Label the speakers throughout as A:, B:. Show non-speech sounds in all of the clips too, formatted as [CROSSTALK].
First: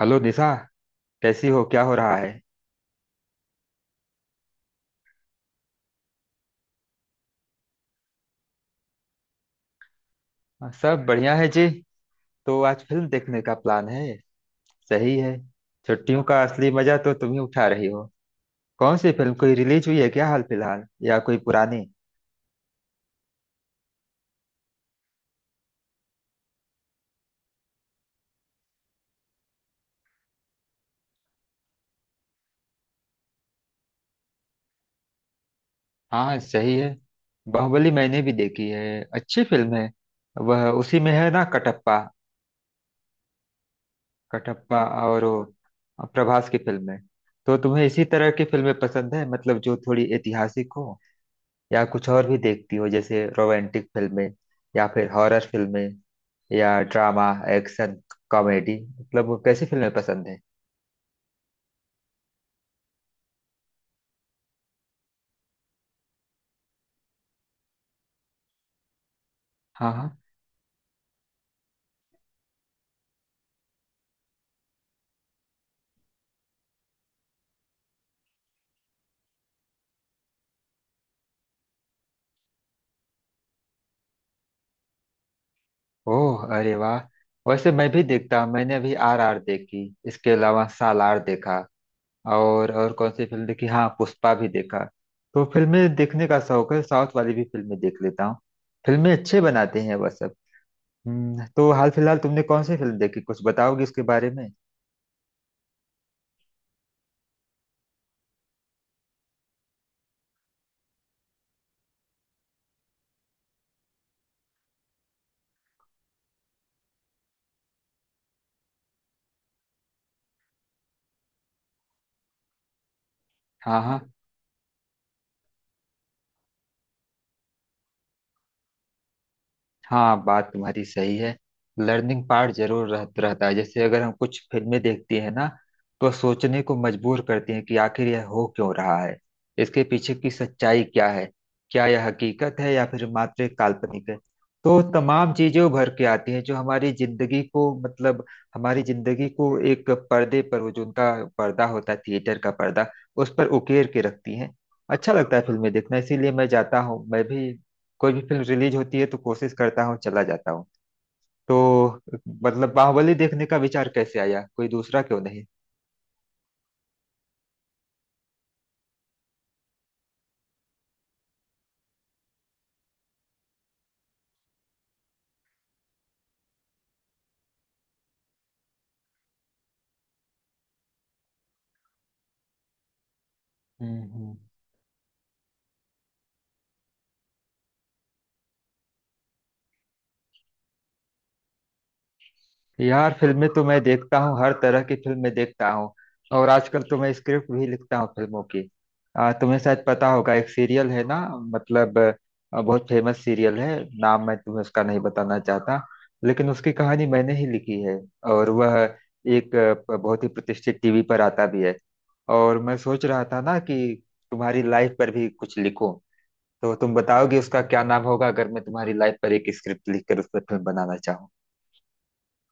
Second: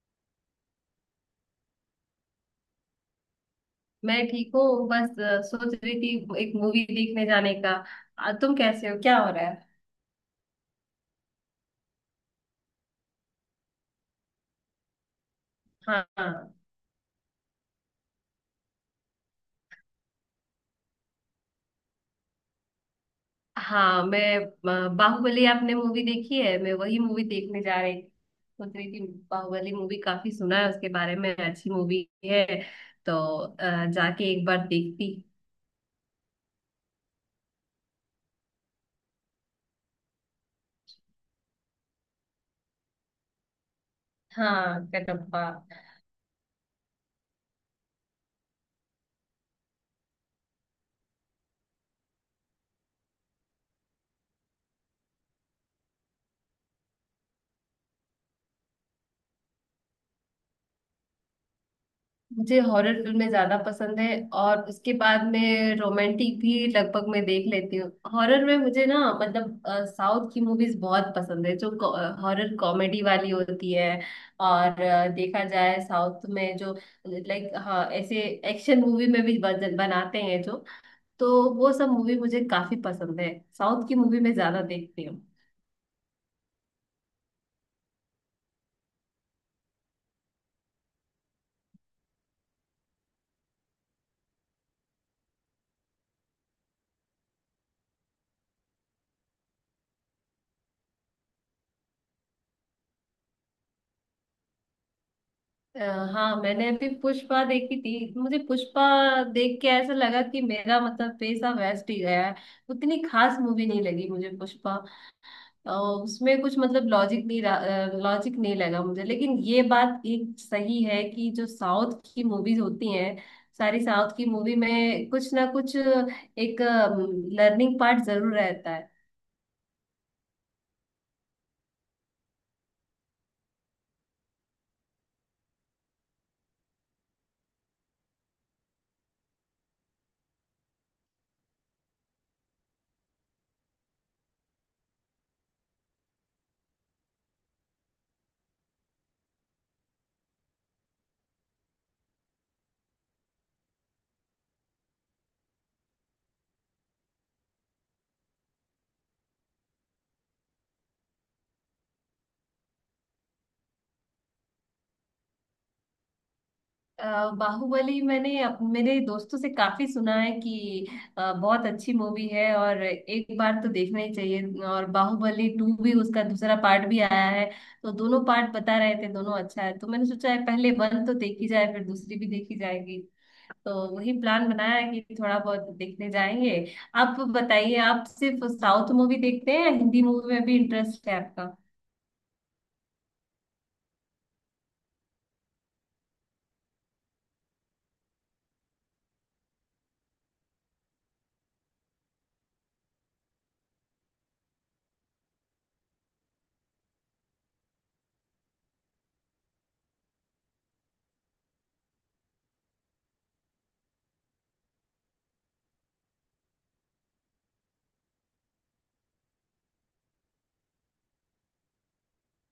A: Hello Nisha. कैसी हो, क्या हो रहा है?
B: मैं ठीक हूँ। बस सोच रही थी एक मूवी देखने जाने का। तुम कैसे हो, क्या हो रहा है?
A: हाँ, सब बढ़िया है जी। तो आज फिल्म देखने का प्लान है। सही है।
B: हाँ
A: छुट्टियों का
B: हाँ
A: असली मजा तो तुम ही उठा रही हो। कौन सी फिल्म, कोई रिलीज हुई है क्या हाल फिलहाल, या कोई पुरानी?
B: हाँ, बाहुबली आपने मूवी देखी है? मैं वही मूवी देखने जा रही थी। सोच रही थी बाहुबली मूवी, काफी सुना है उसके बारे में, अच्छी मूवी है तो जाके एक बार देखती।
A: हाँ, सही है। बाहुबली मैंने भी देखी है, अच्छी फिल्म है। वह उसी में है ना, कटप्पा? कटप्पा।
B: हाँ,
A: और
B: कटप्पा।
A: वो प्रभास की फिल्म है। तो तुम्हें इसी तरह की फिल्में पसंद है, मतलब जो थोड़ी ऐतिहासिक हो? या कुछ और भी देखती हो, जैसे रोमांटिक फिल्में, या फिर हॉरर फिल्में, या ड्रामा, एक्शन, कॉमेडी, मतलब वो कैसी फिल्में पसंद है?
B: मुझे हॉरर फिल्में ज्यादा पसंद है। और उसके बाद में रोमांटिक भी लगभग मैं देख लेती हूँ। हॉरर में मुझे, ना, मतलब
A: हाँ हाँ।
B: साउथ की मूवीज बहुत पसंद है जो हॉरर कॉमेडी वाली होती है। और देखा जाए साउथ में जो, लाइक, हाँ ऐसे एक्शन मूवी में भी बनाते हैं जो। तो वो सब मूवी मुझे काफी पसंद है, साउथ की मूवी में ज्यादा देखती हूँ।
A: ओह, अरे वाह। वैसे मैं भी देखता हूँ, मैंने अभी आर आर देखी, इसके अलावा सालार देखा। और कौन सी फिल्म देखी? हाँ, पुष्पा भी देखा। तो फिल्में देखने का शौक है, साउथ वाली भी फिल्में देख लेता हूँ। फिल्में अच्छे बनाते हैं वह सब। तो हाल फिलहाल तुमने कौन सी फिल्म देखी, कुछ बताओगी उसके बारे में?
B: अ, हाँ, मैंने अभी पुष्पा देखी थी। मुझे पुष्पा देख के ऐसा लगा कि मेरा मतलब पैसा वेस्ट ही गया है। उतनी खास मूवी नहीं लगी मुझे पुष्पा। उसमें कुछ मतलब लॉजिक नहीं, लॉजिक नहीं लगा मुझे, लेकिन ये बात एक सही है कि जो साउथ की मूवीज होती हैं,
A: हाँ
B: सारी
A: हाँ।
B: साउथ की मूवी में कुछ ना कुछ एक लर्निंग पार्ट जरूर रहता है।
A: हाँ, बात तुम्हारी सही है। लर्निंग पार्ट जरूर रहता है, जैसे अगर हम कुछ फिल्में देखते हैं ना, तो सोचने को मजबूर करती हैं कि आखिर यह हो क्यों रहा है, इसके पीछे की सच्चाई क्या है, क्या यह हकीकत है या फिर मात्र एक काल्पनिक है। तो तमाम चीजें उभर के आती हैं जो हमारी जिंदगी को, मतलब हमारी जिंदगी को एक पर्दे पर, वो जो उनका पर्दा होता है थिएटर का पर्दा, उस पर उकेर के रखती हैं। अच्छा लगता है फिल्में देखना, इसीलिए मैं जाता हूँ, मैं भी कोई भी फिल्म रिलीज होती है तो कोशिश करता हूँ चला जाता हूँ। तो मतलब बाहुबली देखने का विचार कैसे आया, कोई दूसरा क्यों नहीं?
B: बाहुबली, मैंने मेरे दोस्तों से काफी सुना है कि बहुत अच्छी मूवी है और एक बार तो देखना ही चाहिए, और बाहुबली 2 भी, उसका दूसरा पार्ट भी आया है। तो दोनों पार्ट बता रहे थे दोनों अच्छा है, तो मैंने सोचा है पहले वन तो देखी जाए फिर दूसरी भी देखी जाएगी। तो
A: हम्म
B: वही
A: हम्म।
B: प्लान बनाया है कि थोड़ा बहुत देखने जाएंगे। आप बताइए, आप सिर्फ साउथ मूवी देखते हैं या हिंदी मूवी में भी इंटरेस्ट है आपका?
A: यार फिल्में तो मैं देखता हूँ, हर तरह की फिल्में देखता हूँ। और आजकल तो मैं स्क्रिप्ट भी लिखता हूँ फिल्मों की। तुम्हें शायद पता होगा, एक सीरियल है ना, मतलब बहुत फेमस सीरियल है। नाम मैं तुम्हें उसका नहीं बताना चाहता, लेकिन उसकी कहानी मैंने ही लिखी है, और वह एक बहुत ही प्रतिष्ठित TV पर आता भी है। और मैं सोच रहा था ना कि तुम्हारी लाइफ पर भी कुछ लिखूं। तो तुम बताओगे उसका क्या नाम होगा, अगर मैं तुम्हारी लाइफ पर एक स्क्रिप्ट लिखकर उस पर फिल्म बनाना चाहूँ?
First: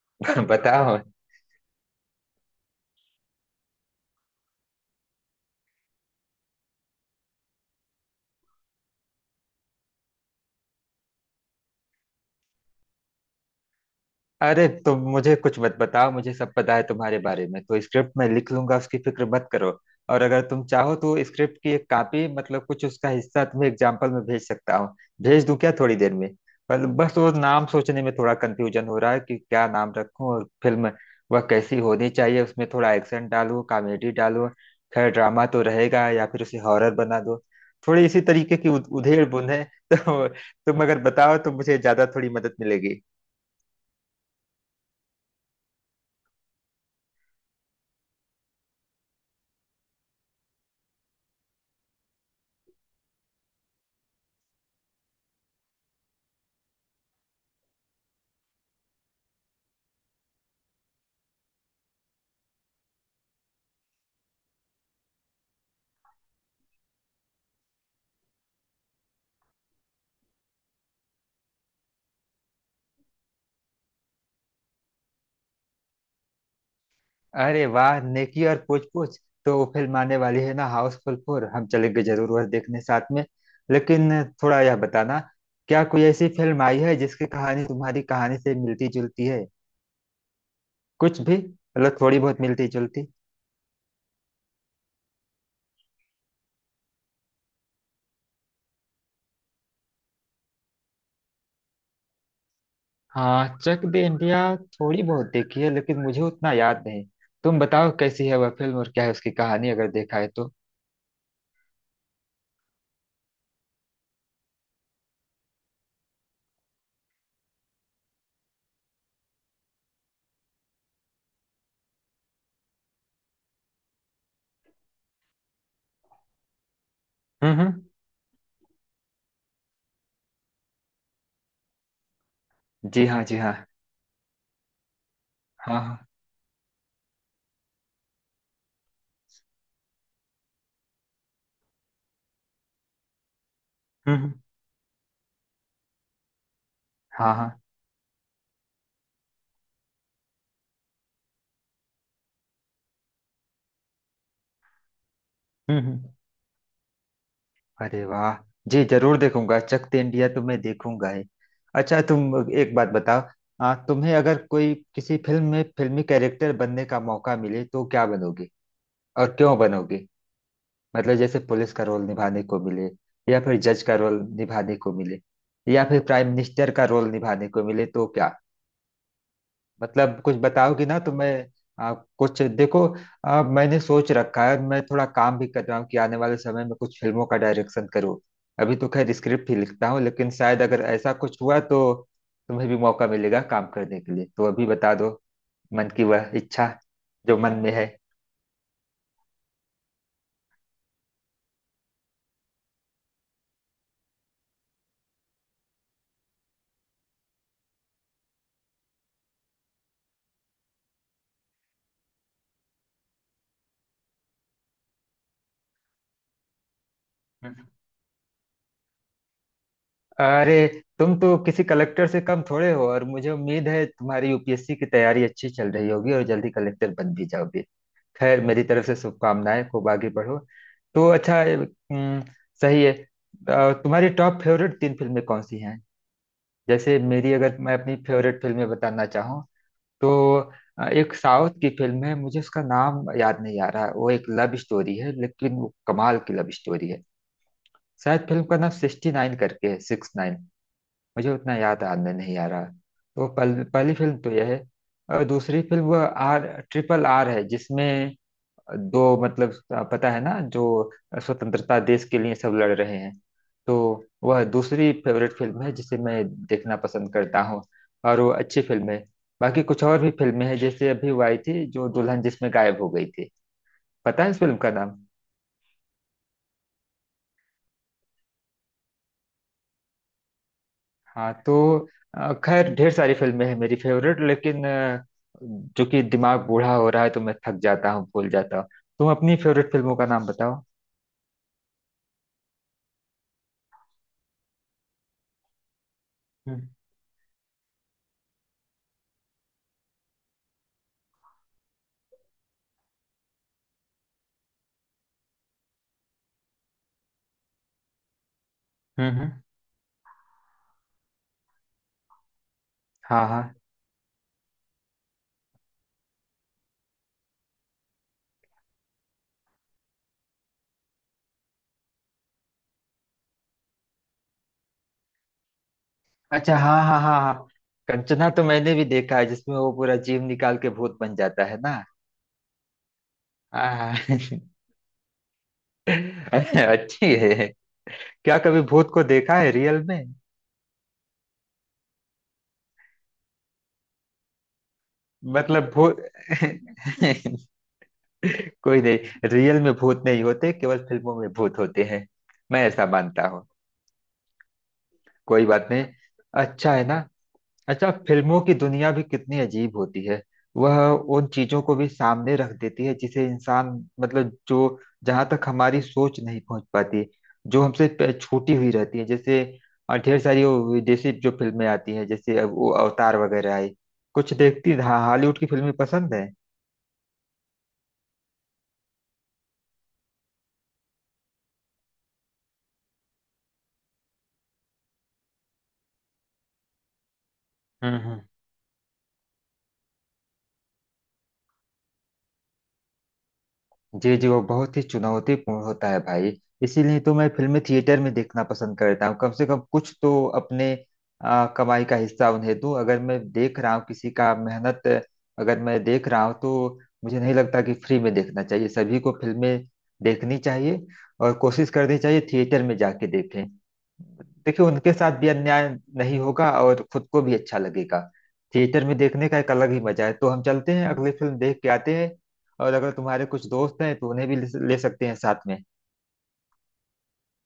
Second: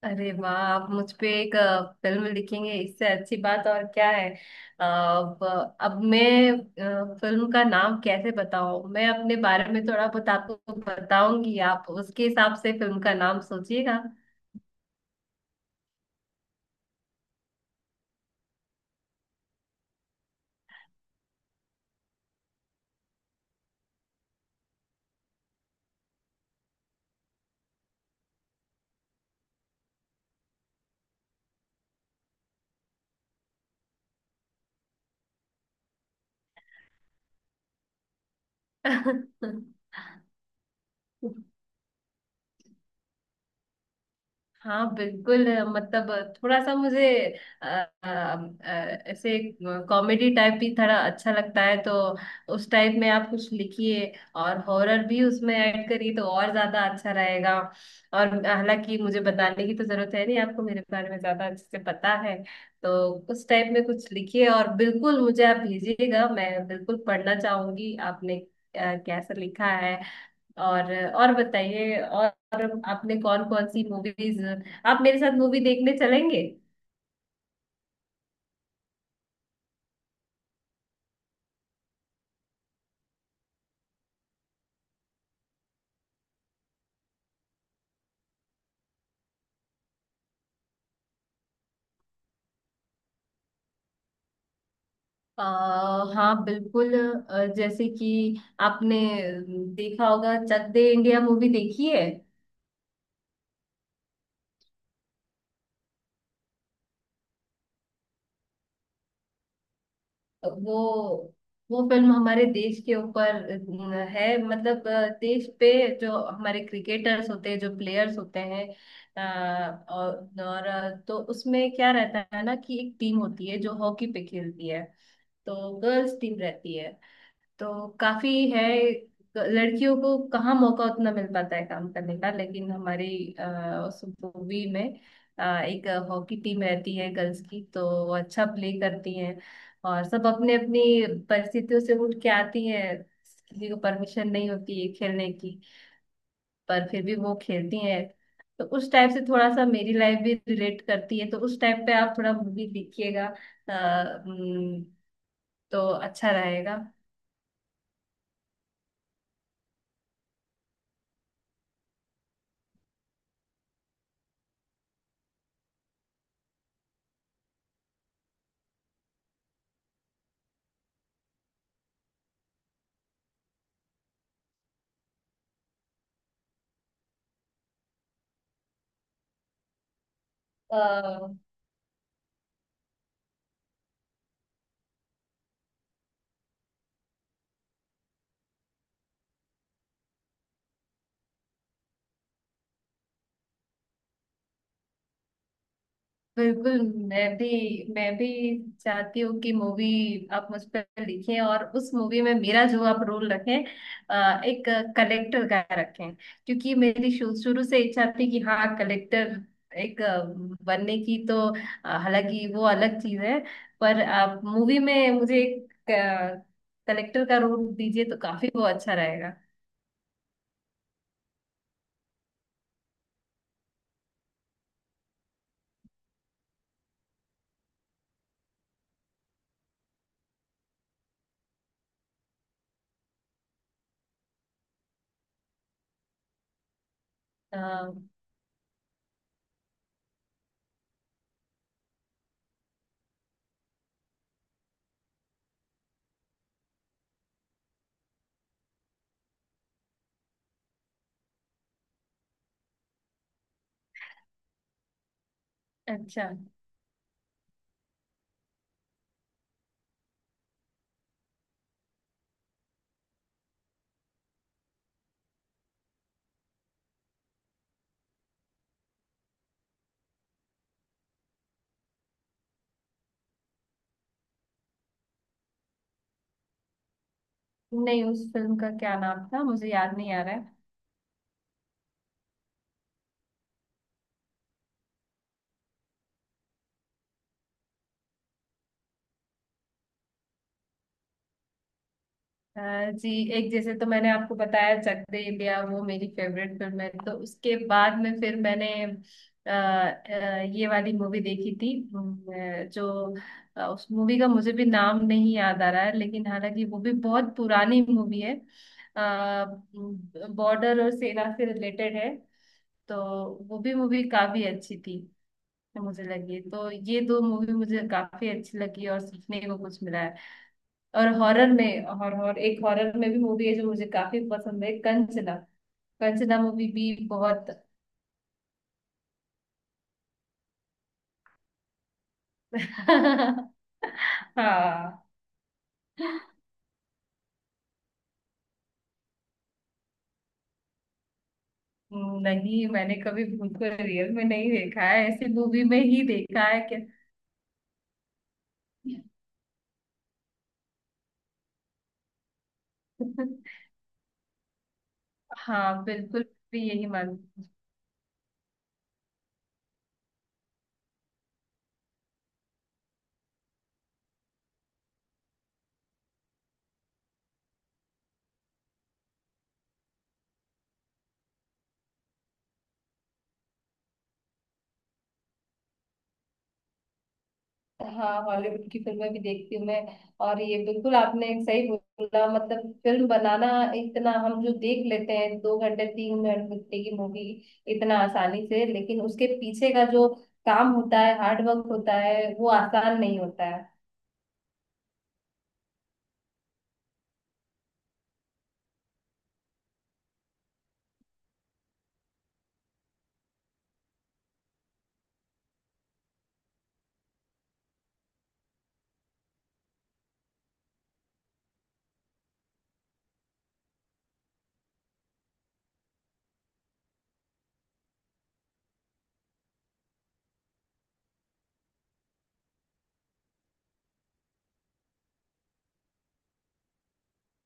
B: अरे
A: [LAUGHS]
B: वाह, आप
A: बताओ।
B: मुझ पे एक फिल्म लिखेंगे, इससे अच्छी बात और क्या है? अब अब मैं फिल्म का नाम कैसे बताऊं? मैं अपने बारे में थोड़ा बहुत आपको बताऊंगी, आप उसके हिसाब से फिल्म का नाम सोचिएगा।
A: अरे तुम मुझे कुछ मत बताओ, मुझे सब पता है तुम्हारे बारे में, तो स्क्रिप्ट मैं लिख लूंगा, उसकी फिक्र मत करो। और अगर तुम चाहो तो स्क्रिप्ट की एक कॉपी, मतलब कुछ उसका हिस्सा, तुम्हें एग्जाम्पल में भेज सकता हूँ, भेज दूं क्या थोड़ी देर में? पर बस वो नाम सोचने में थोड़ा कंफ्यूजन हो रहा है कि क्या नाम रखूं और फिल्म वह कैसी होनी चाहिए, उसमें थोड़ा एक्शन डालूं, कॉमेडी डालूं, खैर ड्रामा तो रहेगा, या फिर उसे हॉरर बना दो। थोड़ी इसी तरीके की उधेड़ बुन है।
B: [LAUGHS]
A: [LAUGHS] तो तुम अगर बताओ तो मुझे ज्यादा थोड़ी मदद मिलेगी।
B: हाँ बिल्कुल, मतलब थोड़ा सा मुझे अ, अ, ऐसे कॉमेडी टाइप भी थोड़ा अच्छा लगता है तो उस टाइप में आप कुछ लिखिए। और हॉरर भी उसमें ऐड करिए तो और ज्यादा अच्छा रहेगा। और हालांकि मुझे बताने की तो जरूरत है नहीं, आपको मेरे बारे में ज्यादा अच्छे से पता है। तो उस टाइप में कुछ लिखिए, और बिल्कुल मुझे आप भेजिएगा, मैं बिल्कुल पढ़ना चाहूंगी आपने कैसा लिखा है। और बताइए, और आपने कौन कौन सी मूवीज, आप मेरे साथ मूवी देखने चलेंगे?
A: अरे वाह, नेकी और पूछ पूछ। तो वो फिल्म आने वाली है ना, हाउसफुल 4, हम चलेंगे जरूर वह देखने साथ में। लेकिन थोड़ा यह बताना, क्या कोई ऐसी फिल्म आई है जिसकी कहानी तुम्हारी कहानी से मिलती जुलती है, कुछ भी, मतलब थोड़ी बहुत मिलती जुलती?
B: आ, हाँ बिल्कुल। जैसे कि आपने देखा होगा, चक दे इंडिया मूवी देखी है?
A: हाँ, चक दे इंडिया थोड़ी बहुत देखी है, लेकिन मुझे उतना याद नहीं। तुम बताओ कैसी है वह फिल्म और क्या है उसकी कहानी, अगर देखा है तो।
B: वो वो फिल्म हमारे देश के ऊपर है, मतलब देश पे जो हमारे क्रिकेटर्स होते हैं, जो प्लेयर्स होते हैं, अ, और, और तो उसमें क्या रहता है ना कि एक टीम होती है जो हॉकी पे खेलती है, तो गर्ल्स टीम रहती है।
A: हम्म।
B: तो काफी है, लड़कियों को कहाँ मौका उतना मिल पाता है काम करने का, लेकिन
A: जी
B: हमारी
A: हाँ, जी हाँ।
B: उस मूवी में
A: हाँ
B: एक
A: हाँ।
B: हॉकी टीम रहती है गर्ल्स की, तो वो अच्छा प्ले करती हैं। और सब अपने अपनी परिस्थितियों से उठ के आती हैं, किसी को
A: हम्म
B: परमिशन
A: हम्म,
B: नहीं होती है खेलने की, पर फिर भी
A: हाँ
B: वो
A: हाँ।
B: खेलती हैं। तो उस टाइप से थोड़ा सा मेरी लाइफ भी रिलेट करती है, तो उस टाइप पे आप थोड़ा मूवी देखिएगा। अ, उम, तो
A: हम्म।
B: अच्छा रहेगा।
A: अरे वाह, जी जरूर देखूंगा, चक दे इंडिया तो मैं देखूंगा ही। अच्छा, तुम एक बात बताओ। तुम्हें अगर कोई किसी फिल्म में फिल्मी कैरेक्टर बनने का मौका मिले तो क्या बनोगे और क्यों बनोगे? मतलब जैसे पुलिस का रोल निभाने को मिले, या फिर जज का रोल निभाने को मिले, या फिर प्राइम मिनिस्टर का रोल निभाने को मिले तो क्या, मतलब कुछ बताओगी ना तो मैं
B: अ,
A: कुछ देखो। मैंने सोच रखा है, मैं थोड़ा काम भी कर रहा हूँ कि आने वाले समय में कुछ फिल्मों का डायरेक्शन करूँ। अभी तो खैर स्क्रिप्ट ही लिखता हूँ, लेकिन शायद अगर ऐसा कुछ हुआ तो तुम्हें भी मौका मिलेगा काम करने के लिए, तो अभी बता दो, मन की वह इच्छा
B: बिल्कुल। मैं
A: जो
B: भी
A: मन में है।
B: मैं भी चाहती हूँ कि मूवी आप मुझ पर लिखें, और उस मूवी में मेरा जो आप रोल रखें, एक कलेक्टर का रखें, क्योंकि मेरी शुरू से इच्छा थी कि हाँ, कलेक्टर एक बनने की। तो हालांकि वो अलग चीज है, पर आप मूवी में मुझे एक कलेक्टर का
A: हम्म।
B: रोल दीजिए तो काफी वो अच्छा रहेगा।
A: अरे, तुम तो किसी कलेक्टर से कम थोड़े हो, और मुझे उम्मीद है तुम्हारी UPSC की तैयारी अच्छी चल रही होगी और जल्दी कलेक्टर बन भी जाओगे। खैर मेरी तरफ से शुभकामनाएं, खूब आगे बढ़ो। तो अच्छा सही है, तुम्हारी टॉप फेवरेट तीन फिल्में कौन सी हैं? जैसे मेरी, अगर मैं
B: अ,
A: अपनी फेवरेट फिल्में बताना चाहूँ तो एक साउथ की फिल्म है, मुझे उसका नाम याद नहीं आ रहा, वो एक लव स्टोरी है लेकिन वो कमाल की लव स्टोरी है। शायद फिल्म का नाम 69 करके है, 69, मुझे उतना याद आने नहीं आ रहा। तो पहली फिल्म तो यह है। और दूसरी फिल्म वो
B: अच्छा।
A: RRR है, जिसमें दो, मतलब पता है ना, जो स्वतंत्रता देश के लिए सब लड़ रहे हैं, तो वह दूसरी फेवरेट फिल्म है जिसे मैं देखना पसंद करता हूँ, और वो अच्छी फिल्म है। बाकी कुछ और भी फिल्में हैं, जैसे अभी वो आई थी जो दुल्हन जिसमें गायब हो गई थी, पता है इस फिल्म का नाम?
B: नहीं, उस फिल्म का क्या नाम था, मुझे याद नहीं आ रहा है।
A: हाँ तो खैर ढेर सारी फिल्में हैं मेरी फेवरेट, लेकिन जो कि दिमाग बूढ़ा हो रहा है तो मैं थक जाता हूँ, भूल जाता हूँ। तुम अपनी फेवरेट फिल्मों का नाम बताओ।
B: हाँ जी। एक जैसे तो मैंने आपको बताया, चक दे इंडिया, वो मेरी फेवरेट
A: हम्म
B: फिल्म है। तो उसके बाद में फिर मैंने ये वाली मूवी देखी थी, जो उस मूवी का मुझे भी नाम नहीं याद आ रहा है, लेकिन हालांकि वो भी बहुत पुरानी मूवी है।
A: हम्म हम्म।
B: बॉर्डर और सेना से रिलेटेड है, तो
A: हाँ हाँ।
B: वो भी मूवी काफी अच्छी थी। तो मुझे लगी, तो ये दो मूवी मुझे काफी अच्छी लगी और सीखने को कुछ मिला है। और हॉरर में और एक हॉरर में भी मूवी है जो मुझे काफी पसंद है, कंचना। कंचना
A: अच्छा,
B: मूवी
A: हाँ
B: भी
A: हाँ हाँ हाँ।
B: बहुत।
A: कंचना तो मैंने भी देखा है, जिसमें वो पूरा जीव निकाल के भूत बन जाता है ना।
B: [LAUGHS]
A: हाँ [LAUGHS]
B: हाँ।
A: अच्छी है। क्या कभी भूत को देखा है रियल में?
B: नहीं, मैंने कभी भूत को रियल में नहीं देखा है, ऐसी मूवी
A: मतलब
B: में
A: भूत
B: ही
A: [LAUGHS]
B: देखा है क्या?
A: कोई नहीं, रियल में भूत नहीं होते, केवल फिल्मों में भूत होते हैं, मैं ऐसा मानता हूँ।
B: [LAUGHS]
A: कोई बात नहीं।
B: हाँ बिल्कुल, भी
A: अच्छा है
B: यही
A: ना?
B: मान।
A: अच्छा, फिल्मों की दुनिया भी कितनी अजीब होती है, वह उन चीजों को भी सामने रख देती है जिसे इंसान, मतलब जो, जहां तक हमारी सोच नहीं पहुंच पाती, जो हमसे छूटी हुई रहती है, जैसे ढेर सारी वो विदेशी जो फिल्में आती हैं, जैसे अब वो अवतार वगैरह आई, कुछ देखती, हाँ हॉलीवुड की फिल्में पसंद
B: हाँ, हॉलीवुड की फिल्में भी देखती हूँ मैं। और ये बिल्कुल आपने एक सही बोला, मतलब फिल्म बनाना इतना, हम जो देख लेते हैं 2 घंटे 3 घंटे की मूवी इतना
A: है?
B: आसानी से, लेकिन उसके पीछे का जो काम होता है, हार्ड वर्क होता है, वो आसान नहीं होता है।
A: जी जी, वो बहुत ही चुनौतीपूर्ण होता है भाई। इसीलिए तो मैं फिल्में थिएटर में देखना पसंद करता हूँ, कम से कम कुछ तो अपने कमाई का हिस्सा उन्हें दूं, अगर मैं देख रहा हूँ किसी का मेहनत, अगर मैं देख रहा हूँ तो मुझे नहीं लगता कि फ्री में देखना चाहिए, सभी को फिल्में देखनी चाहिए और कोशिश करनी चाहिए थिएटर में जाके देखें, देखिए उनके साथ भी अन्याय नहीं होगा और खुद को भी अच्छा लगेगा। थिएटर में देखने का एक अलग ही मजा है, तो हम चलते हैं अगली फिल्म देख के आते हैं, और अगर तुम्हारे कुछ दोस्त हैं तो उन्हें भी ले ले सकते हैं साथ में।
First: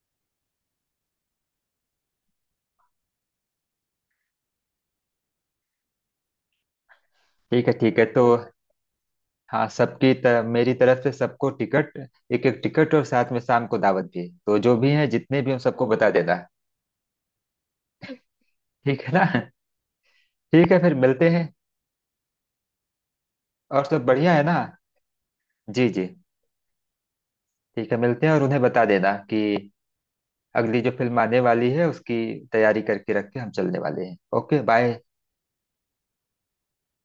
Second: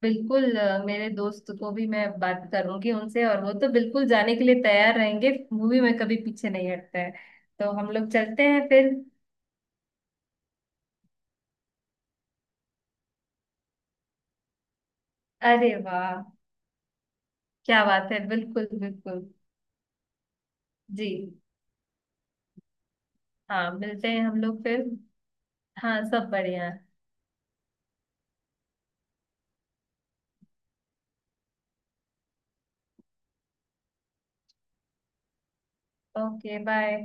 B: बिल्कुल। मेरे दोस्त को भी मैं बात करूंगी उनसे, और वो तो बिल्कुल जाने के लिए तैयार रहेंगे, मूवी में कभी पीछे नहीं हटते हैं।
A: ठीक
B: तो
A: है,
B: हम
A: ठीक है,
B: लोग
A: तो
B: चलते हैं फिर।
A: हाँ, सबकी तरफ मेरी तरफ से सबको टिकट, एक एक टिकट और साथ में शाम को दावत भी, तो जो भी हैं जितने भी उन
B: अरे
A: सबको बता
B: वाह,
A: देना।
B: क्या बात है, बिल्कुल
A: ठीक है
B: बिल्कुल।
A: ना? ठीक है, फिर
B: जी
A: मिलते हैं।
B: हाँ,
A: और सब
B: मिलते हैं
A: बढ़िया
B: हम
A: है ना,
B: लोग फिर।
A: जी
B: हाँ,
A: जी?
B: सब बढ़िया है।
A: ठीक है, मिलते हैं, और उन्हें बता देना कि अगली जो फिल्म आने वाली है उसकी तैयारी करके रख के हम चलने वाले हैं। Okay bye.
B: Okay bye.